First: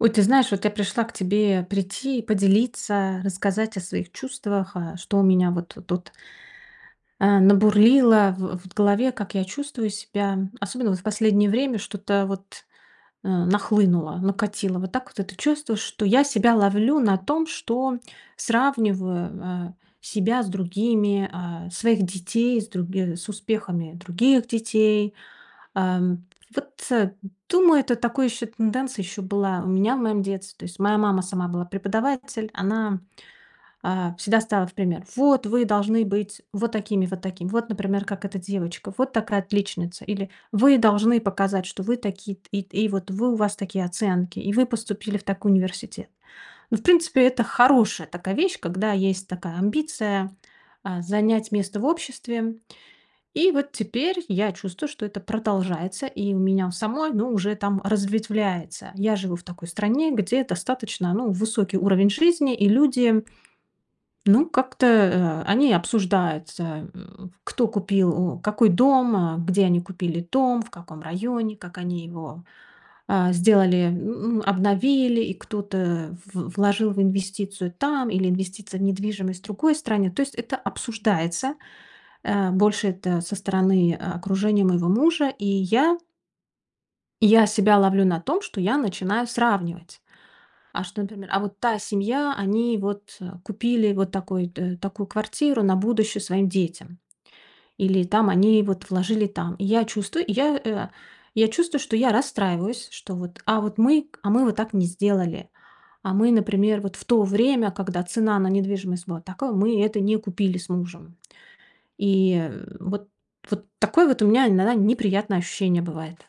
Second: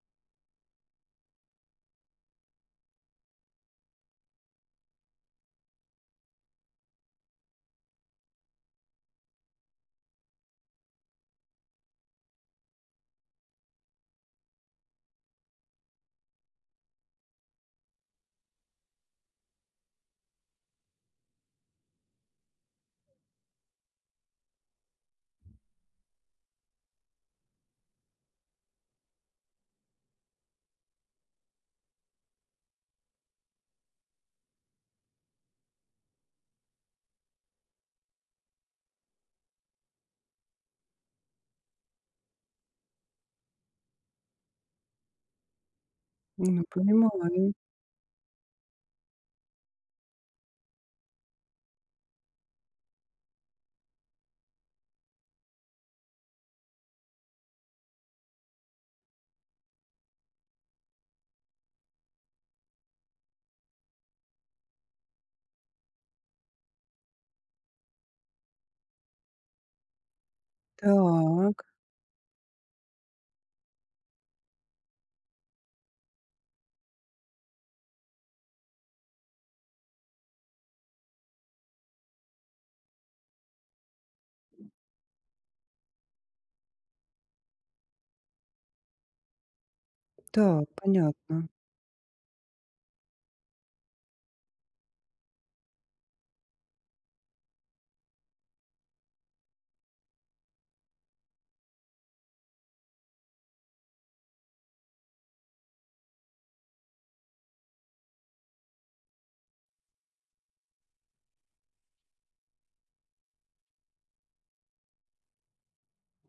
Ой, ты знаешь, вот я пришла к тебе прийти, поделиться, рассказать о своих чувствах, э, что у меня вот тут э, набурлило в в голове, как я чувствую себя, особенно вот в последнее время что-то вот, э, нахлынуло, накатило. Вот так вот это чувство, что я себя ловлю на том, что сравниваю, э, себя с другими, э, своих детей, с други с успехами других детей. Э, м, вот думаю, это такая ещё тенденция ещё была у меня в моём детстве. То есть моя мама сама была преподаватель, она, э, всегда ставила в пример: "Вот вы должны быть вот такими, вот такими. Вот, например, как эта девочка. Вот такая отличница". Или: "Вы должны показать, что вы такие т и т и вот вы, у вас такие оценки, и вы поступили в такой университет". Ну Но, в принципе, это понимаю. хорошая такая вещь, когда есть такая амбиция, э, занять место в обществе. И вот теперь я чувствую, что это продолжается и у меня у самой, ну, уже там разветвляется. Я живу в такой стране, где достаточно, ну, высокий уровень жизни, и люди ну, как-то, э, они обсуждаются: м, кто купил, м, какой дом, э, где они купили дом, в каком районе, Так. как они его, э, сделали, м, обновили, и кто-то в вложил в инвестицию там или инвестиции в недвижимость в другой стране. То есть это обсуждается. Э, больше это со стороны, э, окружения моего мужа. И я И я себя ловлю на том, что я начинаю сравнивать. Так, А что, например: а понятно. вот та семья, они вот купили вот такой-то такую квартиру на будущее своим детям. Или там они вот вложили там. И я чувствую, я, э, я чувствую, что я расстраиваюсь. Что вот, а вот мы, а мы вот так не сделали. А мы, например, вот в то время, когда цена на недвижимость была тако мы это не купили с мужем. И вот вот такое вот у меня иногда неприятное ощущение бывает.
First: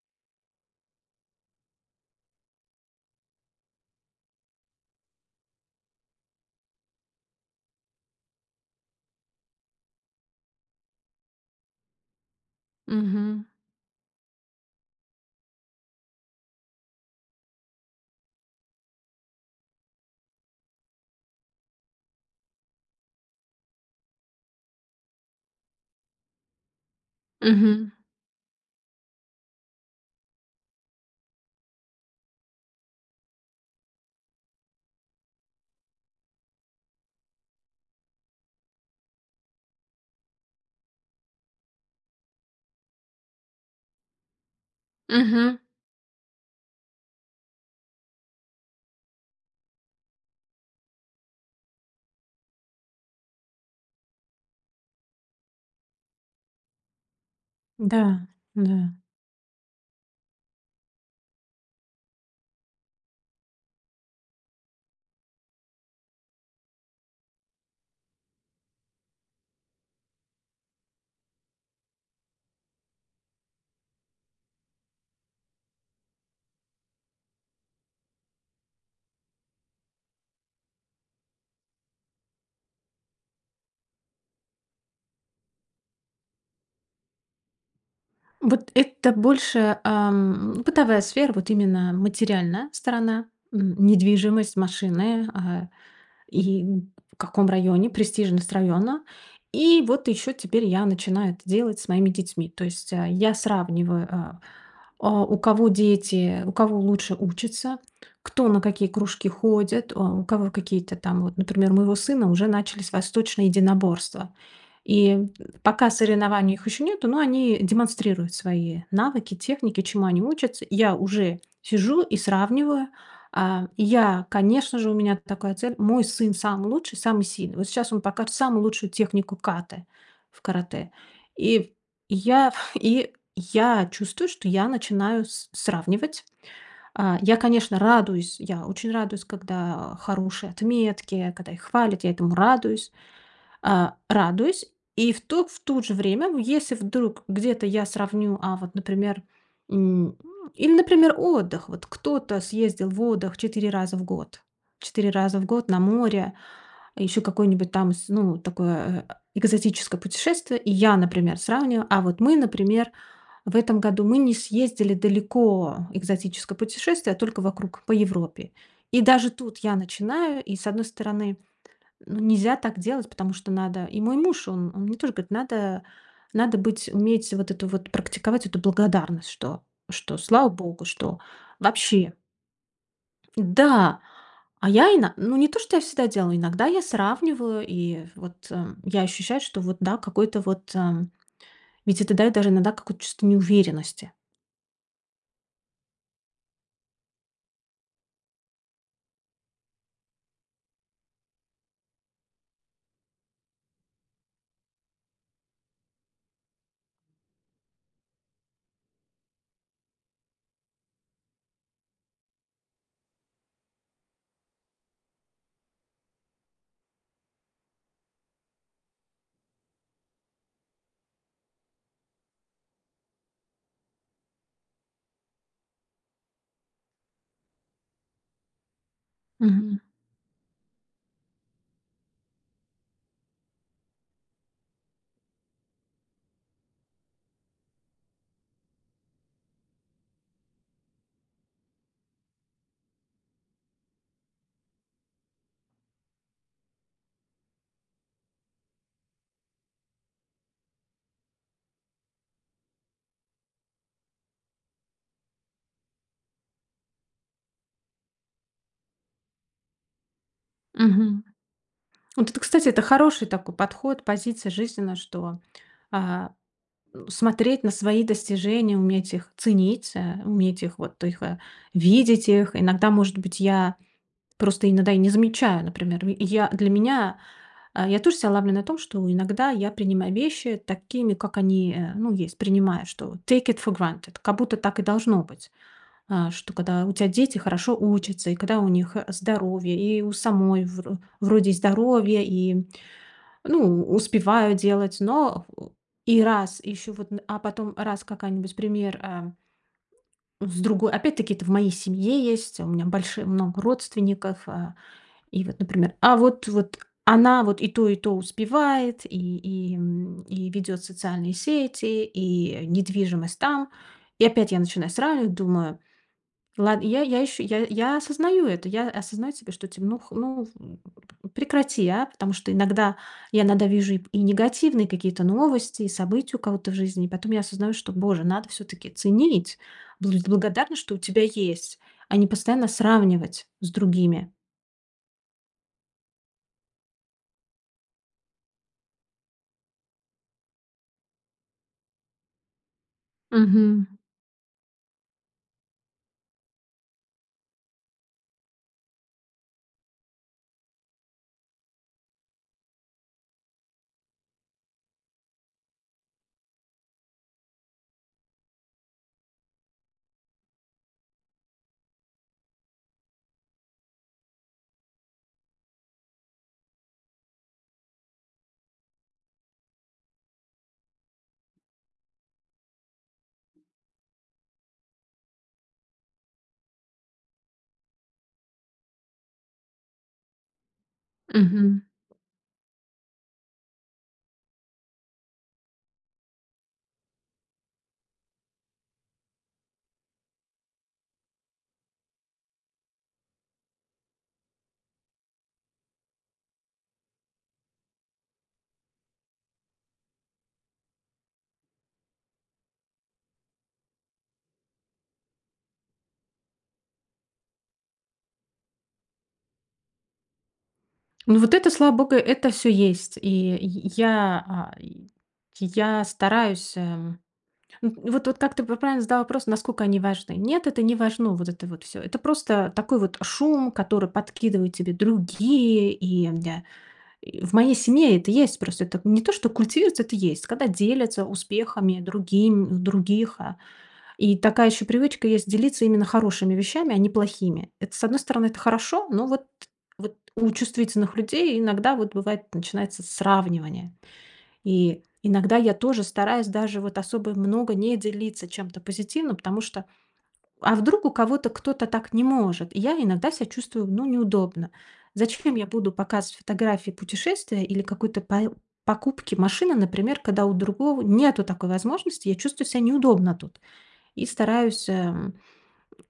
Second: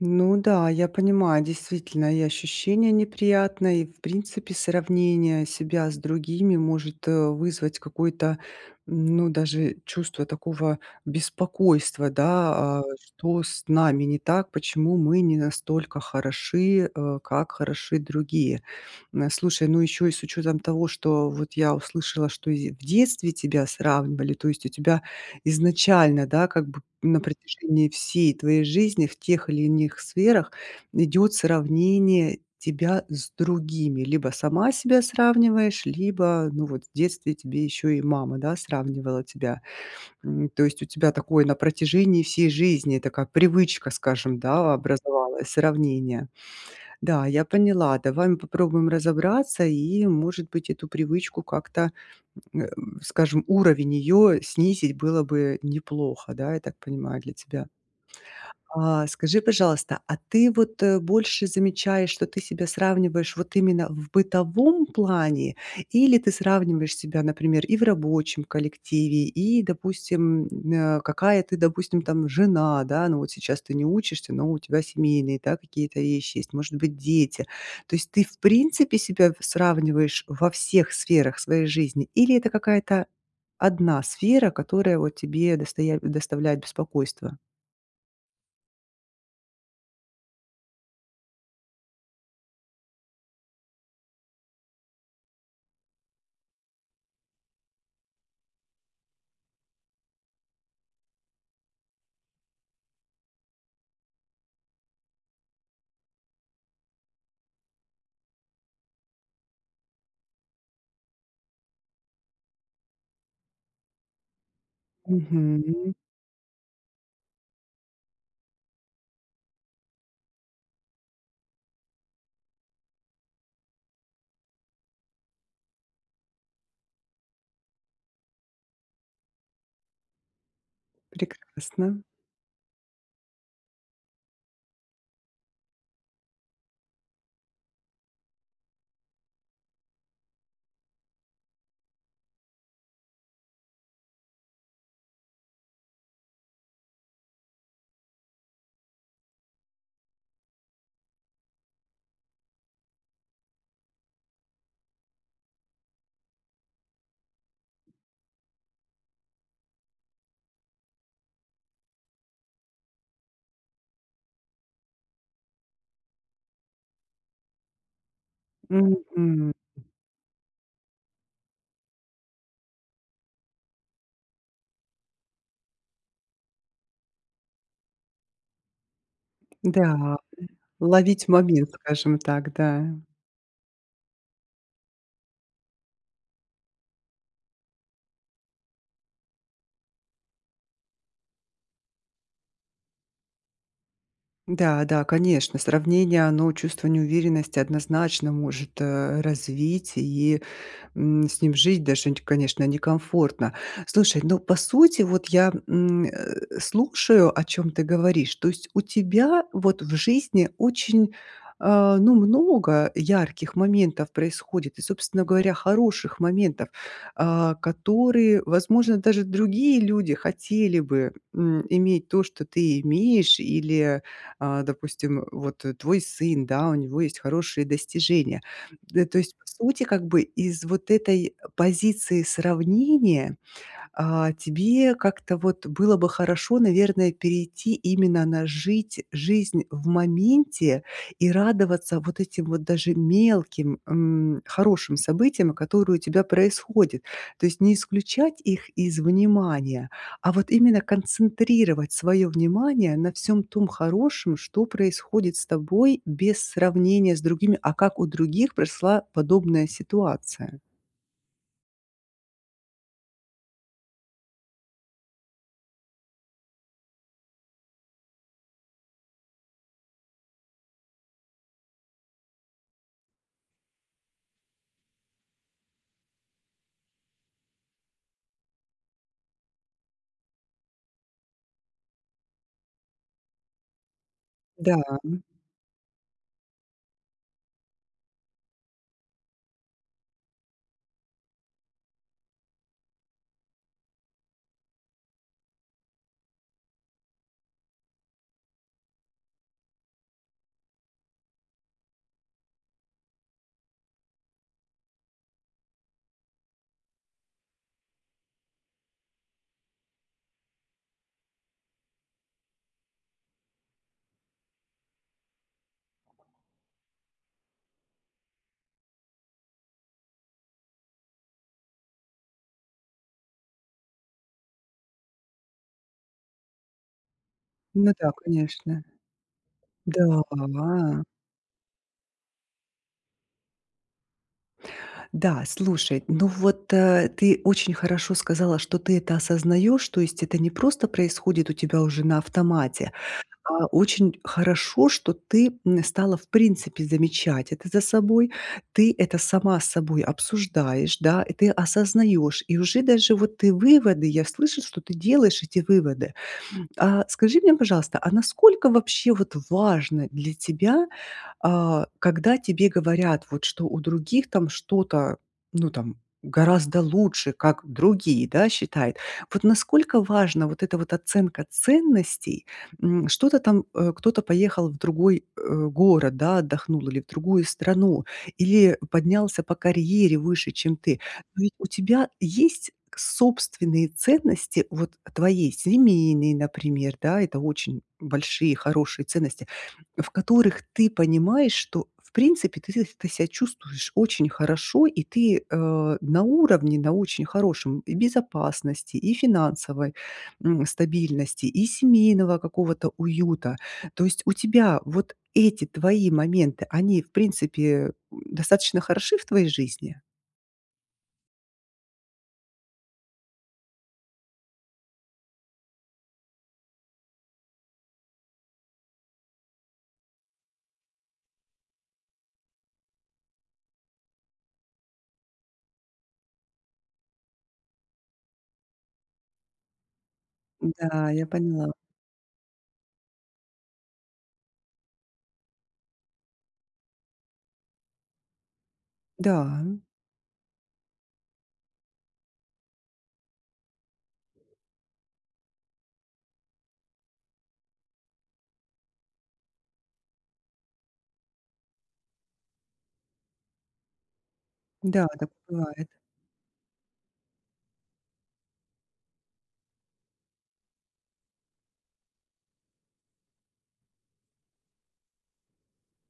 Ну да, я понимаю, действительно, и ощущение неприятное, и, в принципе, сравнение себя с другими может, э, вызвать какое-то, ну, даже чувство такого беспокойства. Да, э, что Мгм. с нами не так? Почему мы не настолько хороши, э, как хороши другие? М, слушай, ну ещё и с учётом того, что вот я услышала, что ись и в детстве тебя сравнивали. То есть у тебя изначально, да, как бы на протяжении Мгм. всей твоей жизни в тех или иных сферах идёт сравнение тебя с другими. Либо сама себя сравниваешь, либо, ну вот, в детстве тебе ещё и мама, да, сравнивала тебя. М, то есть у тебя такое на протяжении всей жизни, такая привычка, скажем, да, образовалась- Мгм. сравнение. Да, я поняла. Давай мы попробуем разобраться, и, может быть, эту привычку как-то, м, э, скажем, уровень её снизить было бы неплохо. Да, я так понимаю, для тебя. Да, да. А, скажи, пожалуйста, а ты вот, э, больше замечаешь, что ты себя сравниваешь вот именно в бытовом плане? Или ты сравниваешь себя, например, и в рабочем коллективе? И, допустим, э, какая ты, допустим, там жена, да. Но вот сейчас ты не учишься, но у тебя семейные, да, какие-то вещи есть, может быть, дети. То есть ты, в принципе, себя сравниваешь во всех сферах своей жизни? Или это какая-то одна сфера, которая вот тебе достая доставляет беспокойство? Вот это больше, эм, бытовая сфера, вот именно материальная сторона: м, недвижимость, машины, э, и н в каком районе, престижность района. И вот ещё теперь я начинаю это делать с моими детьми. То есть, э, я сравниваю, э, а, у кого дети, у кого лучше учатся, кто на какие кружки ходит, а, у кого какие-то там вот, например, у моего сына уже начались восточные единоборства. И, м, пока Мгм. соревнований у них ещё нету, но они демонстрируют свои навыки, техники, чему они учатся. Я уже сижу и сравниваю, э, и я, конечно же, у меня такая цель. Мой сын самый лучший, самый сильный. Вот сейчас он покажет самую лучшую технику ката в каратэ. И Прекрасно. я и я чувствую, что я начинаю с сравнивать. Э, я, конечно, радуюсь. Я очень радуюсь, когда, э, хорошие отметки, когда их хвалят, я этому радуюсь. Э, радуюсь. И в ту в то же время, ну, если вдруг где-то я сравню, а вот, например, м, или, например, отдых. Вот кто-то съездил в отдых 4 раза в год. 4 раза в год на море, ещё какое-нибудь там, с ну, такое э экзотическое путешествие. И я, например, сравниваю: а вот мы, например, в этом году, мы не съездили далеко, экзотическое путешествие, а только вокруг по Европе. И даже Мгм. тут я начинаю, и с одной стороны, ну, нельзя так делать, потому что надо И мой муж, он он мне тоже говорит: "Надо надо быть, уметь вот эту вот практиковать эту благодарность, что Да, что м, слава Богу, что ловить момент, вообще" скажем так, да. Да. А я ино ну, не то, что я всегда делаю, иногда я сравниваю, и вот, эм, я ощущаю, что вот да, какой-то вот, эм, ведь это даёт даже иногда какую-то чувство неуверенности. Да да, конечно, сравнение, оно чувство неуверенности однозначно может, э, развить и, м, с ним жить даже, н конечно, некомфортно. Слушай, но по сути вот я, м, э, слушаю, о чём ты говоришь. То есть у тебя вот в жизни очень, э, ну, много ярких моментов происходит и, собственно говоря, хороших моментов, э, которые, возможно, даже другие люди хотели бы, м, иметь то, что ты имеешь, или, э, допустим, вот твой сын, да, у него есть хорошие достижения. Э, то есть по Мгм. сути как бы из вот этой позиции сравнения, э, тебе как-то вот было бы хорошо, наверное, перейти именно на жить жизнь в моменте и радоваться вот этим вот даже мелким, м, хорошим событиям, которые у тебя происходят. То есть не исключать их из внимания, а вот именно концентрировать своё внимание на всём том хорошем, что происходит с тобой без сравнения с другими: "А как у других прошла подобная ситуация?" Мгм. Вот это, кстати, это хороший такой подход, позиция жизненная, что, а, н смотреть на свои достижения, уметь их ценить, э, уметь их, вот их, э, видеть их. Иногда, может быть, я просто иногда и не замечаю, например. Я для меня, а, я тоже, ся, ловлю на том, что иногда я принимаю вещи такими, как они, э, ну, есть. Принимаю, что take it for granted. Как будто Да, так и м. должно быть, э, что когда у тебя дети хорошо учатся, и когда у них, э, здоровье, и у самой, вр вроде и здоровье, и, ну, успеваю делать. Но и раз, и ещё вот, н а потом раз какая-нибудь пример, эм. С другой Опять-таки это в моей семье есть, у меня больши много родственников. Э, и вот, например, а вот вот она вот и то, и то успевает, и и, м, и ведёт социальные сети, и недвижимость там. И опять я начинаю сравнивать, думаю: "Лад". И я я еще я я осознаю это. Я осознаю себе, что, типа: "Ну х ну прекрати, а". Потому что иногда, я иногда вижу и п негативные какие-то новости, и события у кого-то в жизни. И потом я осознаю, что, Ну да, Боже, надо конечно. всё-таки ценить, быть благодарным, что у Да. тебя есть, а не постоянно сравнивать с другими. Да, слушай, ну вот, э, ты очень хорошо сказала, что ты это осознаешь, то есть это не просто происходит у тебя уже на автомате, а Мгм. очень хорошо, что ты, м, стала в принципе замечать это за собой. Ты это сама с собой обсуждаешь, да, и ты осознаешь, и уже даже вот ты выводы я слышу, что ты делаешь эти выводы. А, скажи мне, пожалуйста, а насколько вообще вот важно для тебя, а, когда тебе говорят, вот, что у других там что-то, ну там гораздо лучше, как другие, да, считают. Вот насколько важна вот эта вот оценка ценностей, м, что-то там, э, кто-то поехал в другой, э, город, да, отдохнул или в другую страну, или поднялся по карьере выше, чем ты. Но ведь у Мгм. тебя есть собственные ценности, вот, твоей семейной, например, да, это очень большие хорошие ценности, в которых ты понимаешь, что в принципе ты сеc ты себя чувствуешь очень хорошо, и ты, э, на уровне, на очень хорошем, и в безопасности, и финансовой, м, стабильности, и семейного какого-то уюта. То есть у тебя вот эти твои моменты, они в принципе, м, достаточно хороши в твоей жизни? Ну вот это, слава богу, это всё есть. И й я, ай, й я стараюсь, э н ну вот вот как ты правильно задала вопрос: "Насколько они важны?" Нет, это не важно. Вот это вот всё. Это просто такой вот шум, который подкидывает тебе другие, и м-да. В моей семье это есть. Просто это не то, что культивируется, это есть. Когда Да, делятся я поняла. успехами другим других, а. И такая ещё привычка есть- делиться именно хорошими вещами, а не плохими. Это, с одной стороны, это хорошо. Но вот Да. вот у чувствительных людей иногда вот бывает, начинается сравнивание. И иногда я тоже стараюсь даже вот особо много не делиться чем-то позитивным, потому что, а вдруг у кого-то кто-то так не может. И я иногда ся чувствую, ну, неудобно. Да, так Зачем я бывает. буду показывать фотографии путешествия или какой-то пое покупки машины, например, когда у другого нету такой возможности? Я чувствую ся неудобно тут и стараюсь, эм,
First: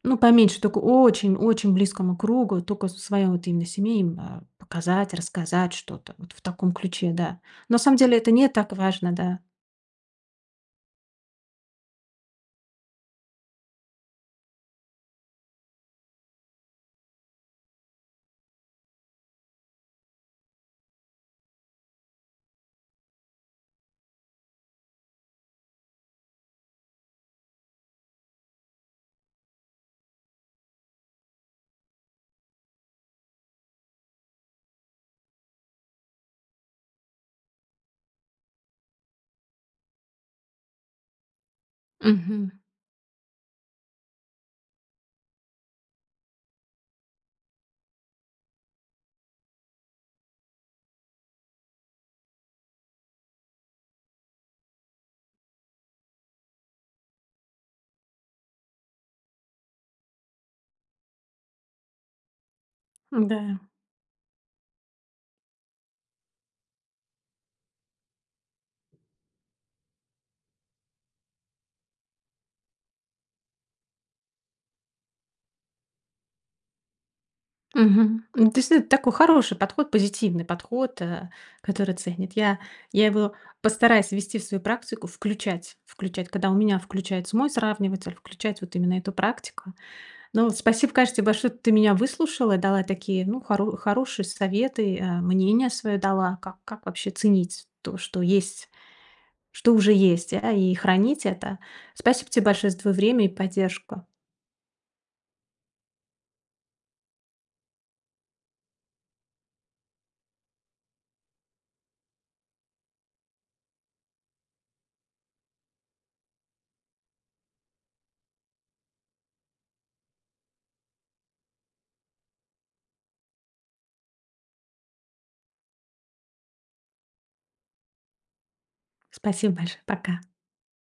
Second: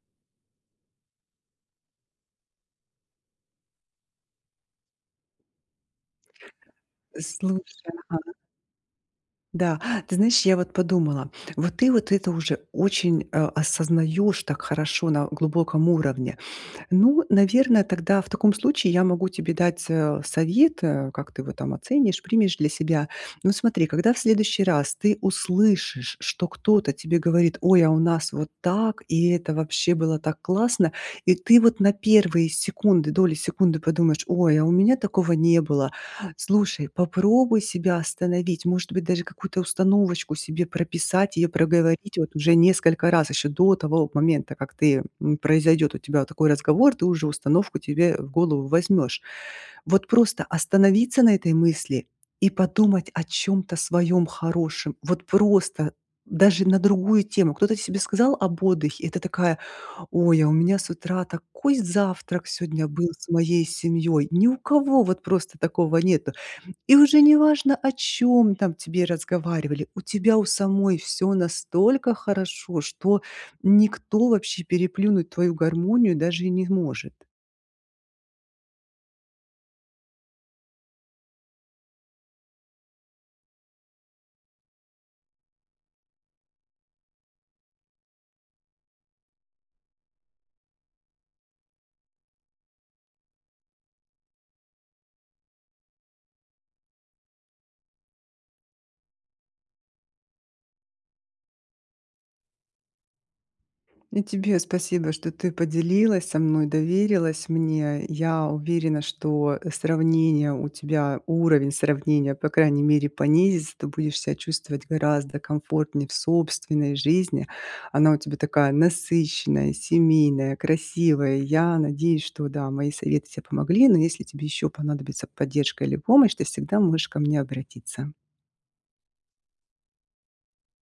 ну, поменьше, только очень-очень близкому кругу, тока своя вот именно, э, семей именно показать, рассказать. Что-то вот в таком ключе, да. На Слушай, самом деле это ага. не так важно, да. Да, ты знаешь, я вот подумала, вот ты вот это уже очень, э, осознаёшь так хорошо на глубоком уровне. Ну, наверно, тогда в таком случае я могу тебе дать, э, совет, э, как ты его там оценишь, примешь для себя. Ну смотри, когда в следующий раз ты услышишь, что кто-то тебе говорит: "Ой, а у нас вот так, и это вообще было так классно", и ты вот на 1 секунды, доли секунды подумаешь: "Ой, а у меня такого не было". Слушай, попробуй себя остановить, может быть, даже какую-то установочку себе прописать, её проговорить вот Мгм. уже несколько раз. Ещё до того момента, как ты м, произойдёт у тебя такой разговор, ты уже установку тебе в голову возьмёшь. Вот просто остановиться на этой мысли и подумать о чём-то своём хорошем. Вот просто даже на другую тему. Кто-то себе сказал об отдыхе, и ты такая: "Ой, а у меня с утра такой завтрак сегодня был с моей М-да. семьёй". Ни у кого вот просто такого нету. И уже неважно, о чём там тебе разговаривали. У тебя у самой всё настолько хорошо, что никто вообще переплюнуть твою гармонию даже и не может. Мгм. Н действительно, это такой хороший подход, позитивный подход, э, который ценит. Я я его постараюсь ввести в свою практику, включать включать, когда у меня включается мой сравниватель, включать вот именно эту практику. Ну, вот спасибо, конечно, те большое, ты меня выслушала, дала такие, ну, хоро хорошие советы, э, мнение своё дала, как как вообще ценить то, что есть что уже есть, а, и хранить это. Спасибо те большое за твоё время и поддержку. И тебе спасибо, что ты поделилась со мной, доверилась мне. Я уверена, что сравнения у тебя, уровень сравнения, по крайней мере, понизится. Ты будешь ся чувствовать гораздо комфортнее в собственной жизни. Она у тебя такая насыщенная, семейная, красивая. Я надеюсь, что да, мои советы тебе помогли. Но если тебе ещё понадобится поддержка или помощь, ты всегда можешь ко мне обратиться. Спасибо большое. Пока.